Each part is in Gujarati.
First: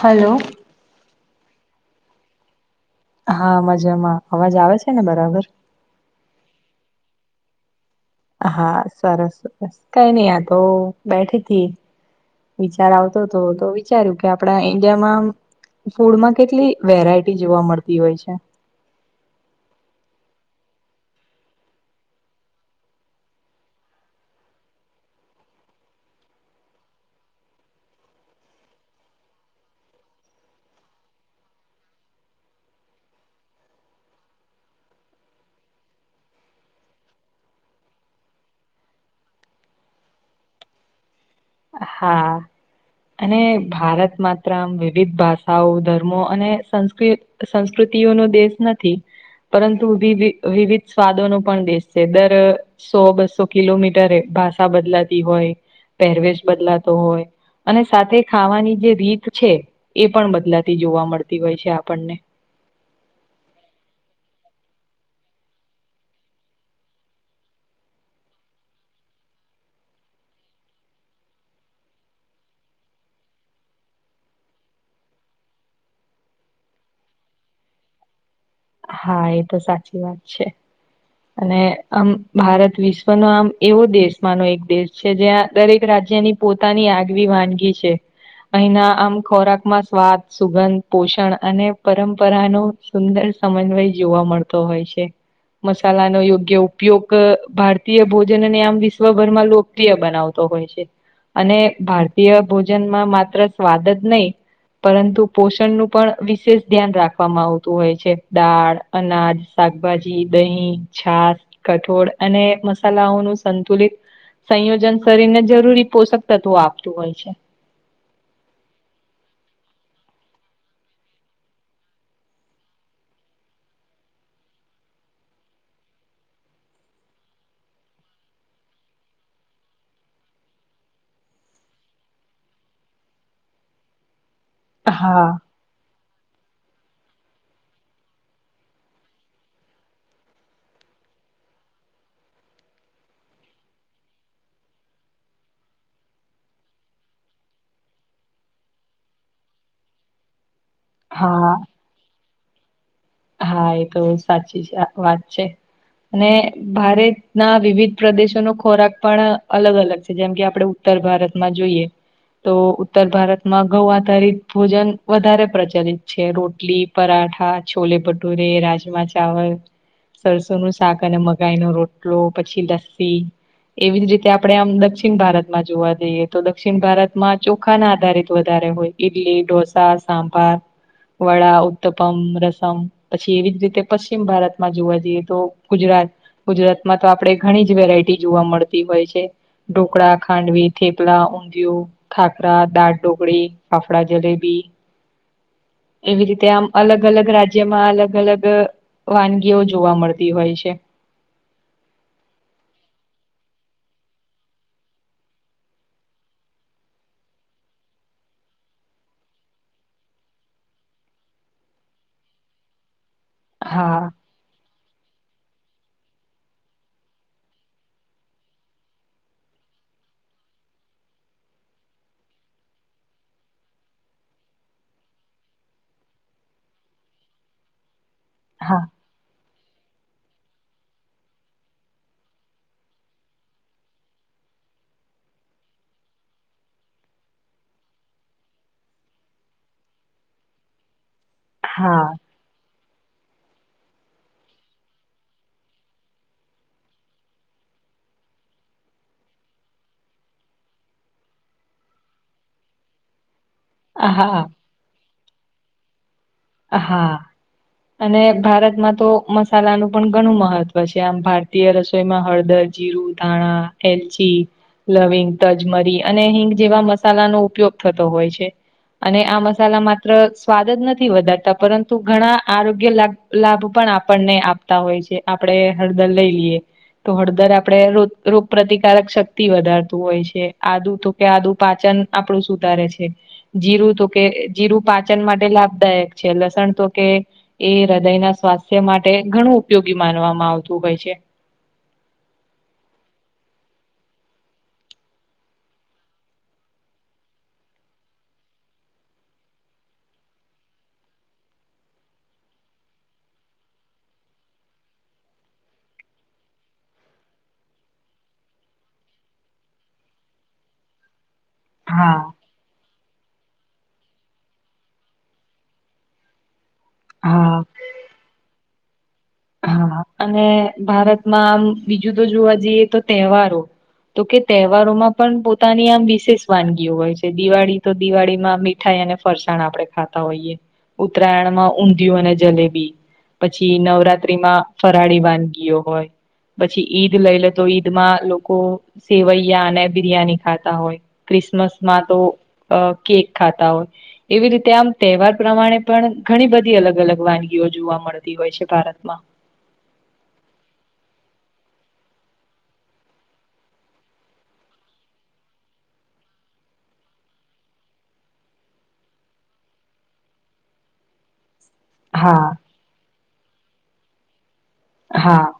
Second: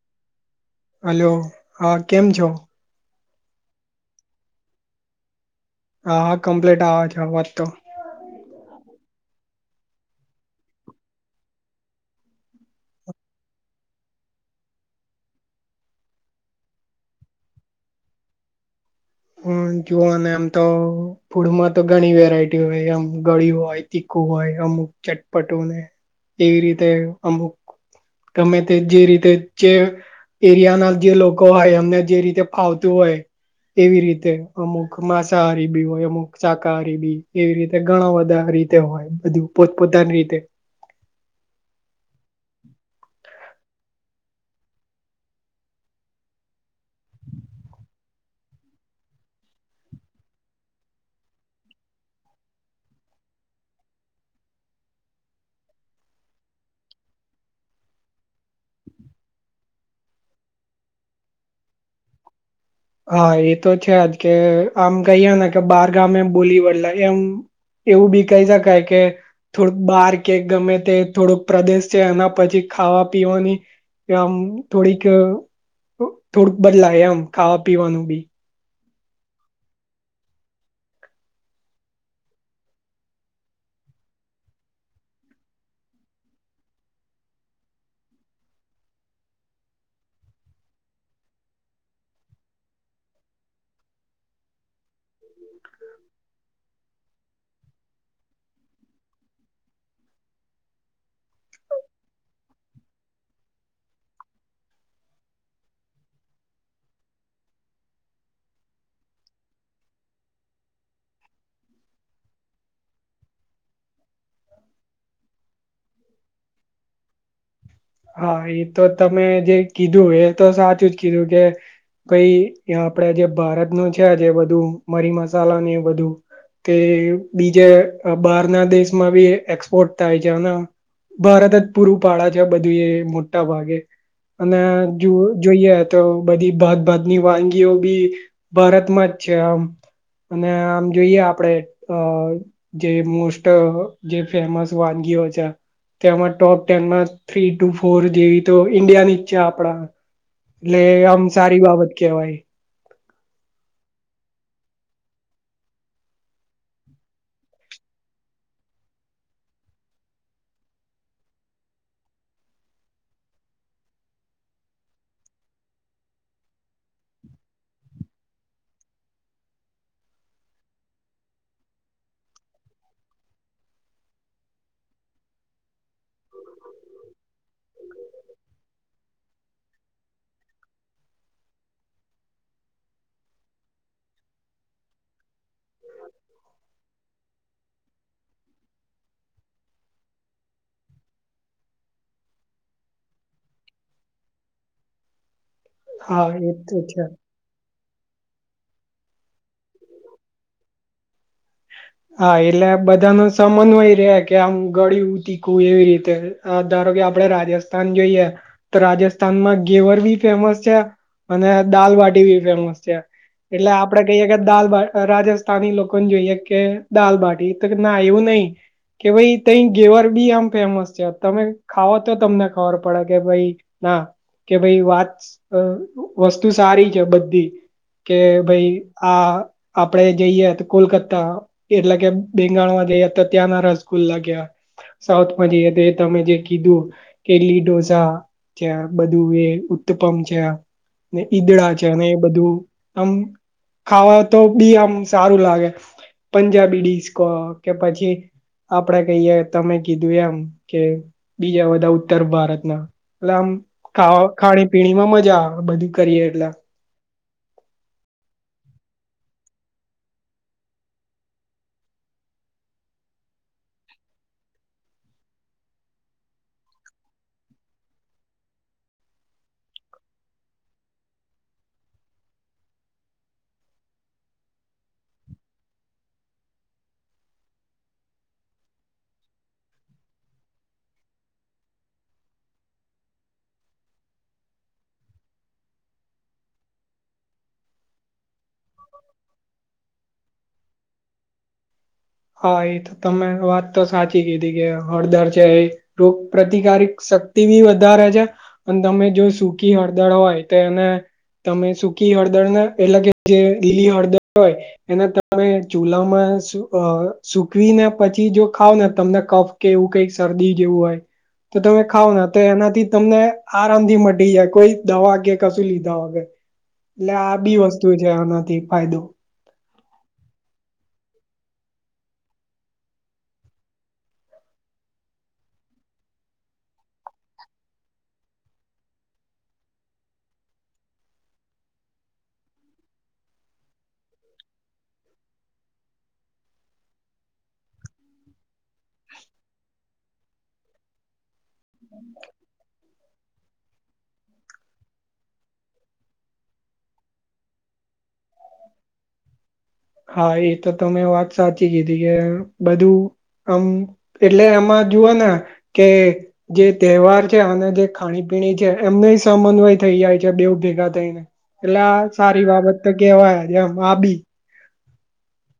હલો હલો હા કેમ છો? હા મજામાં અવાજ આવે છે ને બરાબર હા હા કમ્પ્લીટ આવે છે વાત તો હા સરસ સરસ કઈ નહી આ તો બેઠી થી. વિચાર આવતો હતો તો વિચાર્યું કે આપણા ઈન્ડિયામાં ફૂડમાં કેટલી વેરાયટી જોવા મળતી હોય છે. હ જોને એમ તો ફૂડમાં તો ઘણી વેરાયટી હોય આમ ગળી હોય તીખું હોય અમુક ચટપટુંને એવી રીતે અમુક ગમે તે જે રીતે જે એરિયા ના જે લોકો હોય એમને જે રીતે ફાવતું હોય એવી રીતે અમુક માંસાહારી બી હોય અમુક શાકાહારી બી એવી રીતે ઘણા બધા રીતે હોય બધું પોત પોતાની રીતે હા. અને ભારત માત્રમ વિવિધ ભાષાઓ ધર્મો અને સંસ્કૃત સંસ્કૃતિઓ નો દેશ નથી પરંતુ વિ વિવિધ સ્વાદોનો પણ દેશ છે દર સો, બસો, કિલોમીટરેએ ભાષા બદલાતી હોય, પહેરવેશ બદલાતો હોય અને સાથે ખાવાની જે રીત છે એ પણ બદલાતી જોવા મળતી હોય છે આપણને હા, એ તો છે જ કે આમ કહીયે ને કે બાર ગામે બોલી બદલાય એમ એવું બી કહી શકાય કે થોડુંક બાર કે ગમે તે થોડોક પ્રદેશ છે એના પછી ખાવા પીવાની આમ થોડીક, થોડુંક બદલાય આમ ખાવા પીવાનું બી હા, એ તો સાચી વાત છે અને આમ ભારત વિશ્વનો આમ એવો દેશમાંનો એક દેશ છે જ્યાં દરેક રાજ્યની પોતાની આગવી વાનગી છે અહીના આમ ખોરાકમાં સ્વાદ સુગંધ પોષણ અને પરંપરા નો સુંદર સમન્વય જોવા મળતો હોય છે મસાલા નો યોગ્ય ઉપયોગ ભારતીય ભોજન અને આમ વિશ્વભરમાં લો બનાવતો હોય છે, અને ભારતીય ભોજનમાં માત્ર સ્વાદ જ નહીં. પરંતુ પોષણનું પણ વિશેષ ધ્યાન રાખવામાં આવતું હોય છે. દાળ અનાજ શાકભાજી દહીં છાસ. કઠોળ અને મસાલાઓનું સંતુલિત સંયોજન શરીરને જરૂરી પોષક તત્વો આપતું હોય છે. હા એ તો તમે જે કીધું એ તો સાચું જ કીધું કે ભાઈ આપડે જે ભારત ન છે જે બધું મરી મસાલાને એ બધું. કે બીજે બહારના દેશમાં બી એક્સપોર્ટ થાય છે. ભારત જ પૂરું પડે છે બધું એ મોટા ભાગે, અને જો હા જોઈએ. તો બધી ભાતભાતની વાનગીઓ બી, ભારતમાં જ છે આમ. અને આમ જોઈએ આપડે અ જે મોસ્ટ જે ફેમસ વાનગીઓ છે તેમાં જ ટોપ ટેનમાં થ્રી ટુ ફોર જેવી તો ઈન્ડિયા નીચ છે આપડા. એટલે આમ હા સારી બાબત કેવાય. હા એ તો સાચી છે વાત છે. અને ભારતના વિવિધ પ્રદેશોનો ખોરાક પણ અલગ અલગ છે જેમ કે આપડે ઉત્તર ભારતમાં જોઈએ. તો ઉત્તર ભારતમાં ઘઉ આધારિત ભોજન વધારે પ્રચલિત છે રોટલી. પરાઠા છોલે ભટુરે રાજમા ચાવલ. સરસો નું શાક અને મગઈ ન રોટલો પછી લસ્સી. એવી જ રીતે આપણે આમ દક્ષિણ ભારતમાં જોવા જઈએ તો દક્ષિણ ભારતમાં ચોખા ના આધારિત વધારે હોય. ડલી દોસા સાબારવળ, ઉત્તપમ રસ. મ પછી એવી જ રીતે પશ્ચિમ ભારતમાં જોવા જઈએ તો ગુજરાત ગુજરાતમાં તો આપણેે ઘણી જ વેરાયટી જોવા મળતી હોય છે. ઢોકળા, ખાંડવી, થેપલા, ઊંધિયું, ખાખરા, દાળ ટઢોકરી, ફાફડા, જલેબી, એવી હા રીતે એ આમ તો છે. અલગ અલગ રાજ્ય. જેમાં અલગ અલગ વાનગીઓ જોવા મળતી હોય છે. હા એટલે બધા ન સમન્વય રહેે કે આમું ગળી ઉ તીખું એવી રીતે. ધારો કે આપડે રાજસ્થાન જોઈએ તો રાજસ્થાનમાં ગેવર બી ફેમસ છે. અને દાલબટી ભી ફેમસ છે. એટલે હા આપડે કહીયે કે દાલ રાજસ્થાની લોકોને જોઈએ. કે દાલબાટી તો કે ના એવું નહી. કે ભાઈ તહી ઘેવર બી આમ ફેમસ છે તમે ખાવો તો તમને ખબર પડે કે ભાઈ ના કે ભાઈ વાત વસ્તુ સારી છે. બધી કે ભાઈ હા આ આપડે જઈએ તો કોલકતા એટલે કે બેંગાળમાં જયા તો ત્યાંના રસગુલ લાગ્યા. સાઉથમાં જઈએ તો એ તમે જે કીધું કે લ ડોઝા ત્યા બધું એ ઉત્પમ છે ઈદડા છે અને હા એ બધું આમ ખાવા તો બી આમ સારું લાગે પંજાબી ડીશકો કે પછી આપણેે કહીએ તમે કીધું એમ કે બીજા બધા ઉત્તર ભારતના એટલે આમા હા ખાણી પીણીમાં મજા આવે બધું કરીએ એટલે હા અને ભારતમાં તો મસાલાનું પણ ઘણું મહત્વ છે આમ ભારતીય રસોઈમાં હળદર જીરું ધાણા એલચી લવિંગ તજમરી અને હિંગ જેવા મસાલાનોો ઉપયોગ થતો હોય છે અને આ મસાલા માત્ર સ્વાદ જ નથી વધા પરંતુ ઘણા આરોગ્ય લાભ પણ આપણને આપતા હોય છે આપણે હળદર લઈ લઈએ તો હળદર આપડે રો રોગ પ્ર્રતિકારક શક્તિ વધારતું હોય છે આદુ તો કે આદું પાચન આપણું સુધારે છે જીરું તો કે જીરું પાચન માટે લાભદાયક છે લસણ તો કે એ હૃદય ના સ્વાસ્થ્ય માટે ઘણું ઉપયોગી માનવામાં આવતું હોય છે હા એ તો તમે વાત તો સાચી કીધી કે હળદર છે એ રોગ પ્રતિકારક શક્તિ બી વધારે છે અને તમે જો સુૂકી હળદર હોય તોને તમે સૂકી હળદર ના એટલે કે જે લીલી હળદર હોય એને તમે ચૂલામાં શું અ સુકવીને પછી જો ખાવ ને તમને કફ કે એવું કઈક શરદી જેવું હોય તો તમે ખાવ હા ને તો એનાથી તમને આરામથી મટી જાય કોઈ દવા કેે કશું લીધા વગે. એટલે આ હા બી વસ્તુ છે આનાથી ફાયદો. હા અને ભારતમાં આમ બીજું તો જોવા જઈએ તો તહેવારો. તો કે તહેવારોમાં પણ પોતાની આમ વિશેષ વાનગીઓ હોય છે દિવાળી તો દિવાળીમાં. મીઠાઈ અને ફરસાણ આપડણે ખાતા હોઈએ ઉત્તરાયણમાં ઊંધિયું અને જલેબી. પછી નવરાત્રીમાં ફરાળી વાનગીઓ હોય. પછી ઈદ લઈ લે તો ઈદ માં લોકો સેવૈયા અને બિરિયાની ખાતા હોય. ક્રિસમસમાં તો કેક ખાતા હોય. એવી રીતે આમ તહેવાર પ્રમાણે પણ ઘણી બધી અલગ અલગ વાનગીઓ જોવા મળતી હોય છે ભારત. બ. હા એ તો ત મેં વાત સાચી કીધી કે બધું. આમ એટલે આમાં જોુવાના કે. જે તહેવાર છે અને જે ખાણી પીણી છે એમને સમન્વય થઈ જાય છે બેવ ભેગા થઈને. એટલે આ સારી હા બાબત તો કેવાયજ એમ આ બી. હા.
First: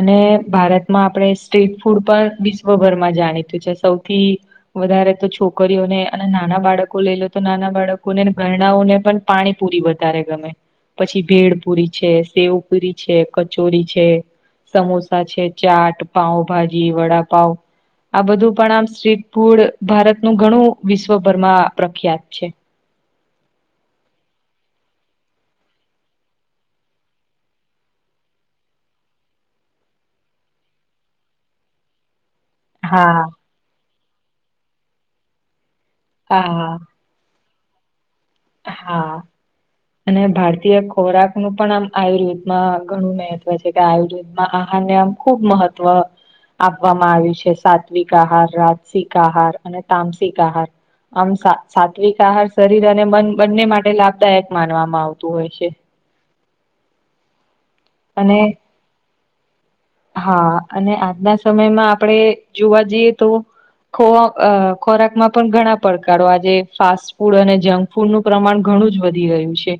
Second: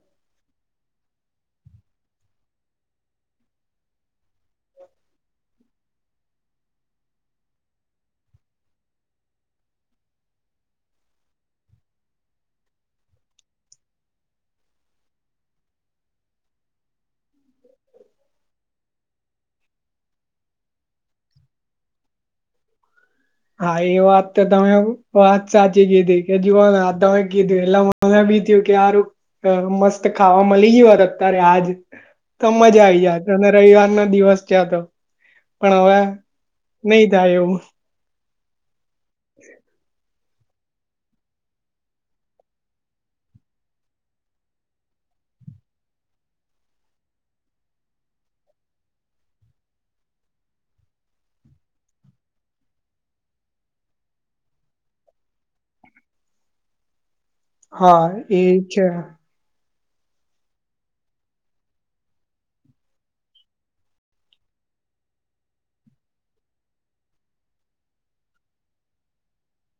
અને ભારતમાં આપણે સ્ટ્રીટ ફૂડ પણ વિશ્વભરમાં જાણીતું છે સૌથી. વધારે તો છોકરીઓને અને નાના બાળકો લઈ લો તો નાના બાળકોને ઘરણાઓને પણ. પાણીપુરી વધારે ગમે પછી ભેડ પુરી છે સેવ પુરી છે. કચોરી છે સમોસા છે ચાટ પાાવભાજી વડાપાવ. આ બધું પણ આમ સ્ટ્રીટ ફૂડ ભારતનુંું ઘણું વિશ્વભરમાં પ્રખ્યાત છે. હા એ વાત તો તમે વાત સાચી કીધી કેજ કોને તમે કીધું એટલે. મને બી થયું કેારું મસ્ત ખાવામાં લી ગય હોયત અત્યારે આજ. તો મજા આવી જાય હા તો અને રવિવાર ના દિવસ છે તો પણ હવે. હા હા. નહી તાયો હા. અને ભારતીય ખોરાક નું પણ આમ આયુર્વેદમાં ઘણું મહત્વ છે કે આયુર્વેદમાં આહારને આમ. ખૂબ મહત્વ. આપવામાં આવ્યું છે સાત્વિક આહાર રાજસિક આહાર અને તામસિક આહાર. આમ સાત્વિક આહાર શરીર અને મન બંને માટે લાભદાયક માનવામાં આવતું હોય છે. હા એ અને છે. હા અને આજના સમયમાં આપણેે જોવા જઈએ તો. ખ ખોરાકમાં પણ ઘણા પડકારો આજે ફાસ્ટ ફૂડ અને જંક. ફૂડનું પ્રમાણ ઘણું જ વધી રહય્યું છે.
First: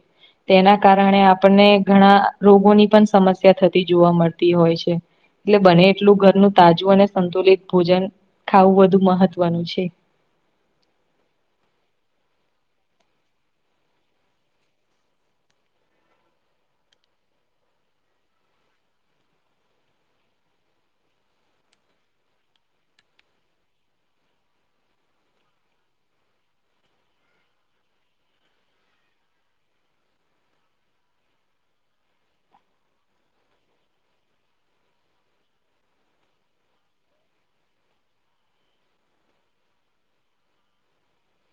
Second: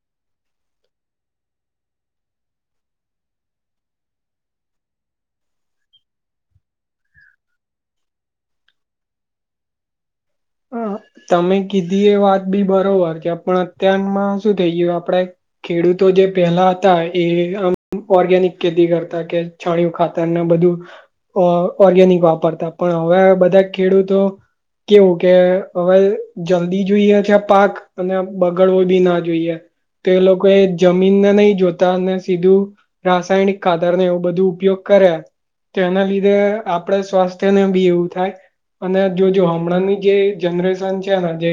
તેના કારણે આપણને ઘણા રોગોની પણ સમસ્યા થતી જોવા મળતી હોય છે. એટલે બને એટલું ઘરનું તાજું અને સંતુલિત ભોજન ખાવું વધુ મહત્વનું છે. હા તમે કીધી એ વાત બી બરોબર કે પણ અત્યારમાં શું થઈ ગયું આપડે ખેડૂતો જે પેલા હતા એ આમ ઓર્ગેનિક ખેતી કરતા કે છાણીયું ખાતાને બધું. ઓર્ગેનિક વાપરતા પણ હવે બધા ખેડૂતો કે હવે જલ્દી જોઈએ છે પાક અને બગડવો બી ના જોઈએ. તો એ લોકો એ જમીનને નહી જોતા અને સીધું. રાસાયણિક કાતરને એવું બધું ઉપયોગ કરે. તો એના લીધે આપને સ્વાસ્થ્યને બી એવું થાય અને જો જો હમણાં ની. જે જનરેશન છે ને જે.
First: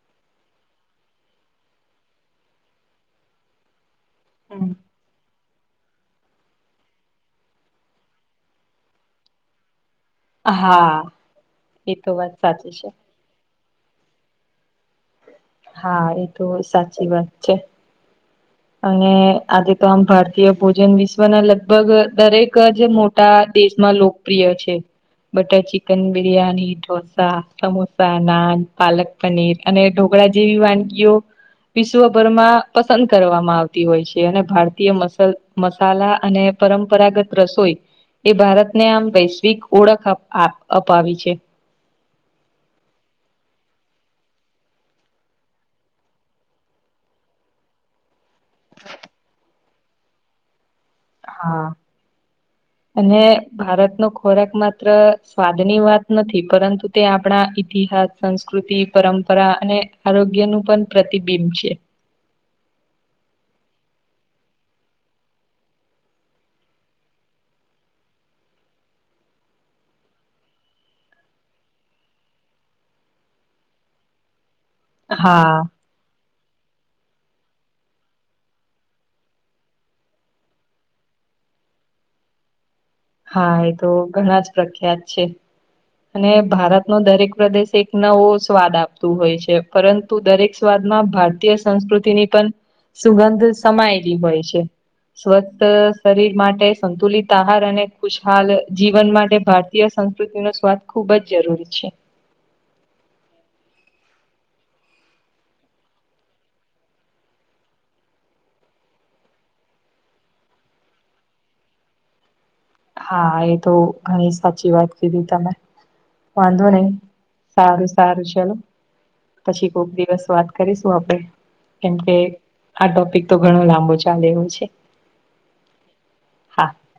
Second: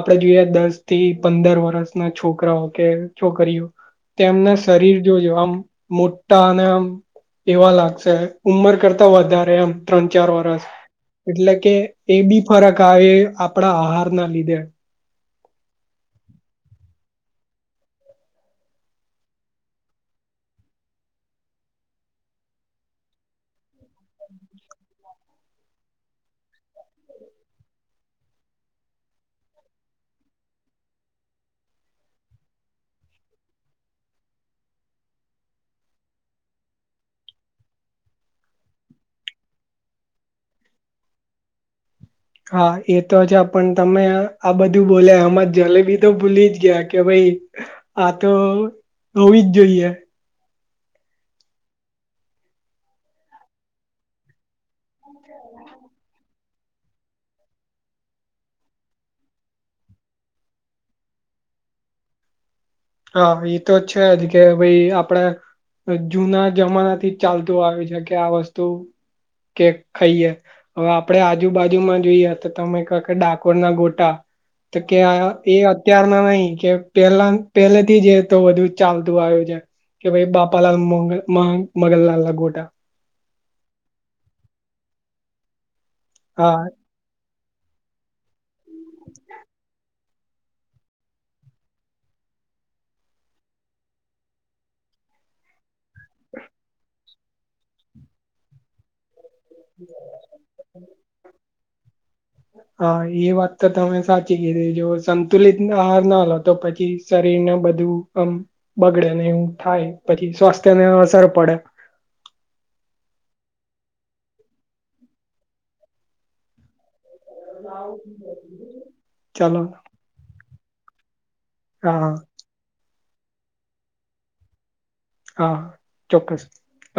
આપડણે જોઈએ દસ થી પંદર વર્ષના છોકરાઓ કે છોકરીઓ. તેમના હમ. શરીર જો જો આમ. મોટા અને એમ એવા લાગશે ઉંમર કરતા વધારે ત્રણ ચાર વરષ હા એટલે કે તો એ વાત બી સાચી ફરક છે આવે આપણા આહાર ના લીધે. હા એ તો સાચી વાત છે. અને આજે તો આમ ભારતીય ભોજન વિશ્વના લગભગ દરેક જ મોટા દેશમાં લોક પ્રિય છે બટર ચિકન બિરિયાની ઢોસા સમોસા નાન પાલક પનીર અને ઢોકળા જેવી વાનગીઓ વિશ્વભરમાં પસંદ કરવામાં આવતી હોય છે અને ભારતીય મસાલ મસાલા અને પરંપરાગત રસોઈ એ ભારતને આમ વૈશ્વિક ઓળખ અપાવી છે હા એ તો છે પણ તમે આ બધું બોલે આમમાં જલેબી તો ભૂલી જ ગયા કે ભાઈ આ તો હોવી જ જોઈએ હા અને ભારતનો ખોરાક માત્ર સ્વાદની વાત નથી પરંતુ તે આપણા ઈતિહાસ સંસ્કૃતિ પરંપરા અને આરોગ્ય નું પણ પ્રતિબિંબ છે હા એ તો છે જ કે ભાઈ આપડે જુના જમાના થી જ ચાલતું આવ્યુ છે કે આ વસ્તુ કે ખાઈએ હવે આપડણે આજુબાજુમાં જોઈએ તો તમે કહ કે ડાકોરના ગોટા તો કે એ હા અત્યારના નહી કે પેલા પેલેથી જ એતો બધું જ ચાલતું આવ્યું છે કે ભાઈ બાપાલાલ મંગ મગન લાલ ના ગોટા હા એ તો ઘણા જ પ્રખ્યાત છે અને હા ભારત નો દરેક પ્રદેશ એક નવો સ્વાદ આપતું હોય છે પરંતુ દરેક સ્વાદમાં ભારતી ભારતીય સંસ્કૃતિ ની પણ સુગંધ સમાયેલી હોય છે સ્વસ્થ શરીર માટે સંતુલિત આહાર અને ખુશહાલ જીવન માટે ભારતીય સંસ્કૃતિ ખુબ જ જરૂરી છે હા એ વાત તો તમે સાચી કીધી જો સંતુલિત આહાર ના લો તો પછી શરીર ને બધું આમ બગડે ને એવું થાય પછી સ્વાસ્થ્ય ને અસર પડે હા એ તો ઘણી સાચી વાત કીધી તમે વાંધો નહી સારું સારું ચલો ચાલો પછી કોક દિવસ વાત કરીશું આપણે હા કેમકે આ ટોપિક તો ઘણો લાંબો ચાલે એવો છે હા હા ચોક્કસ હા હ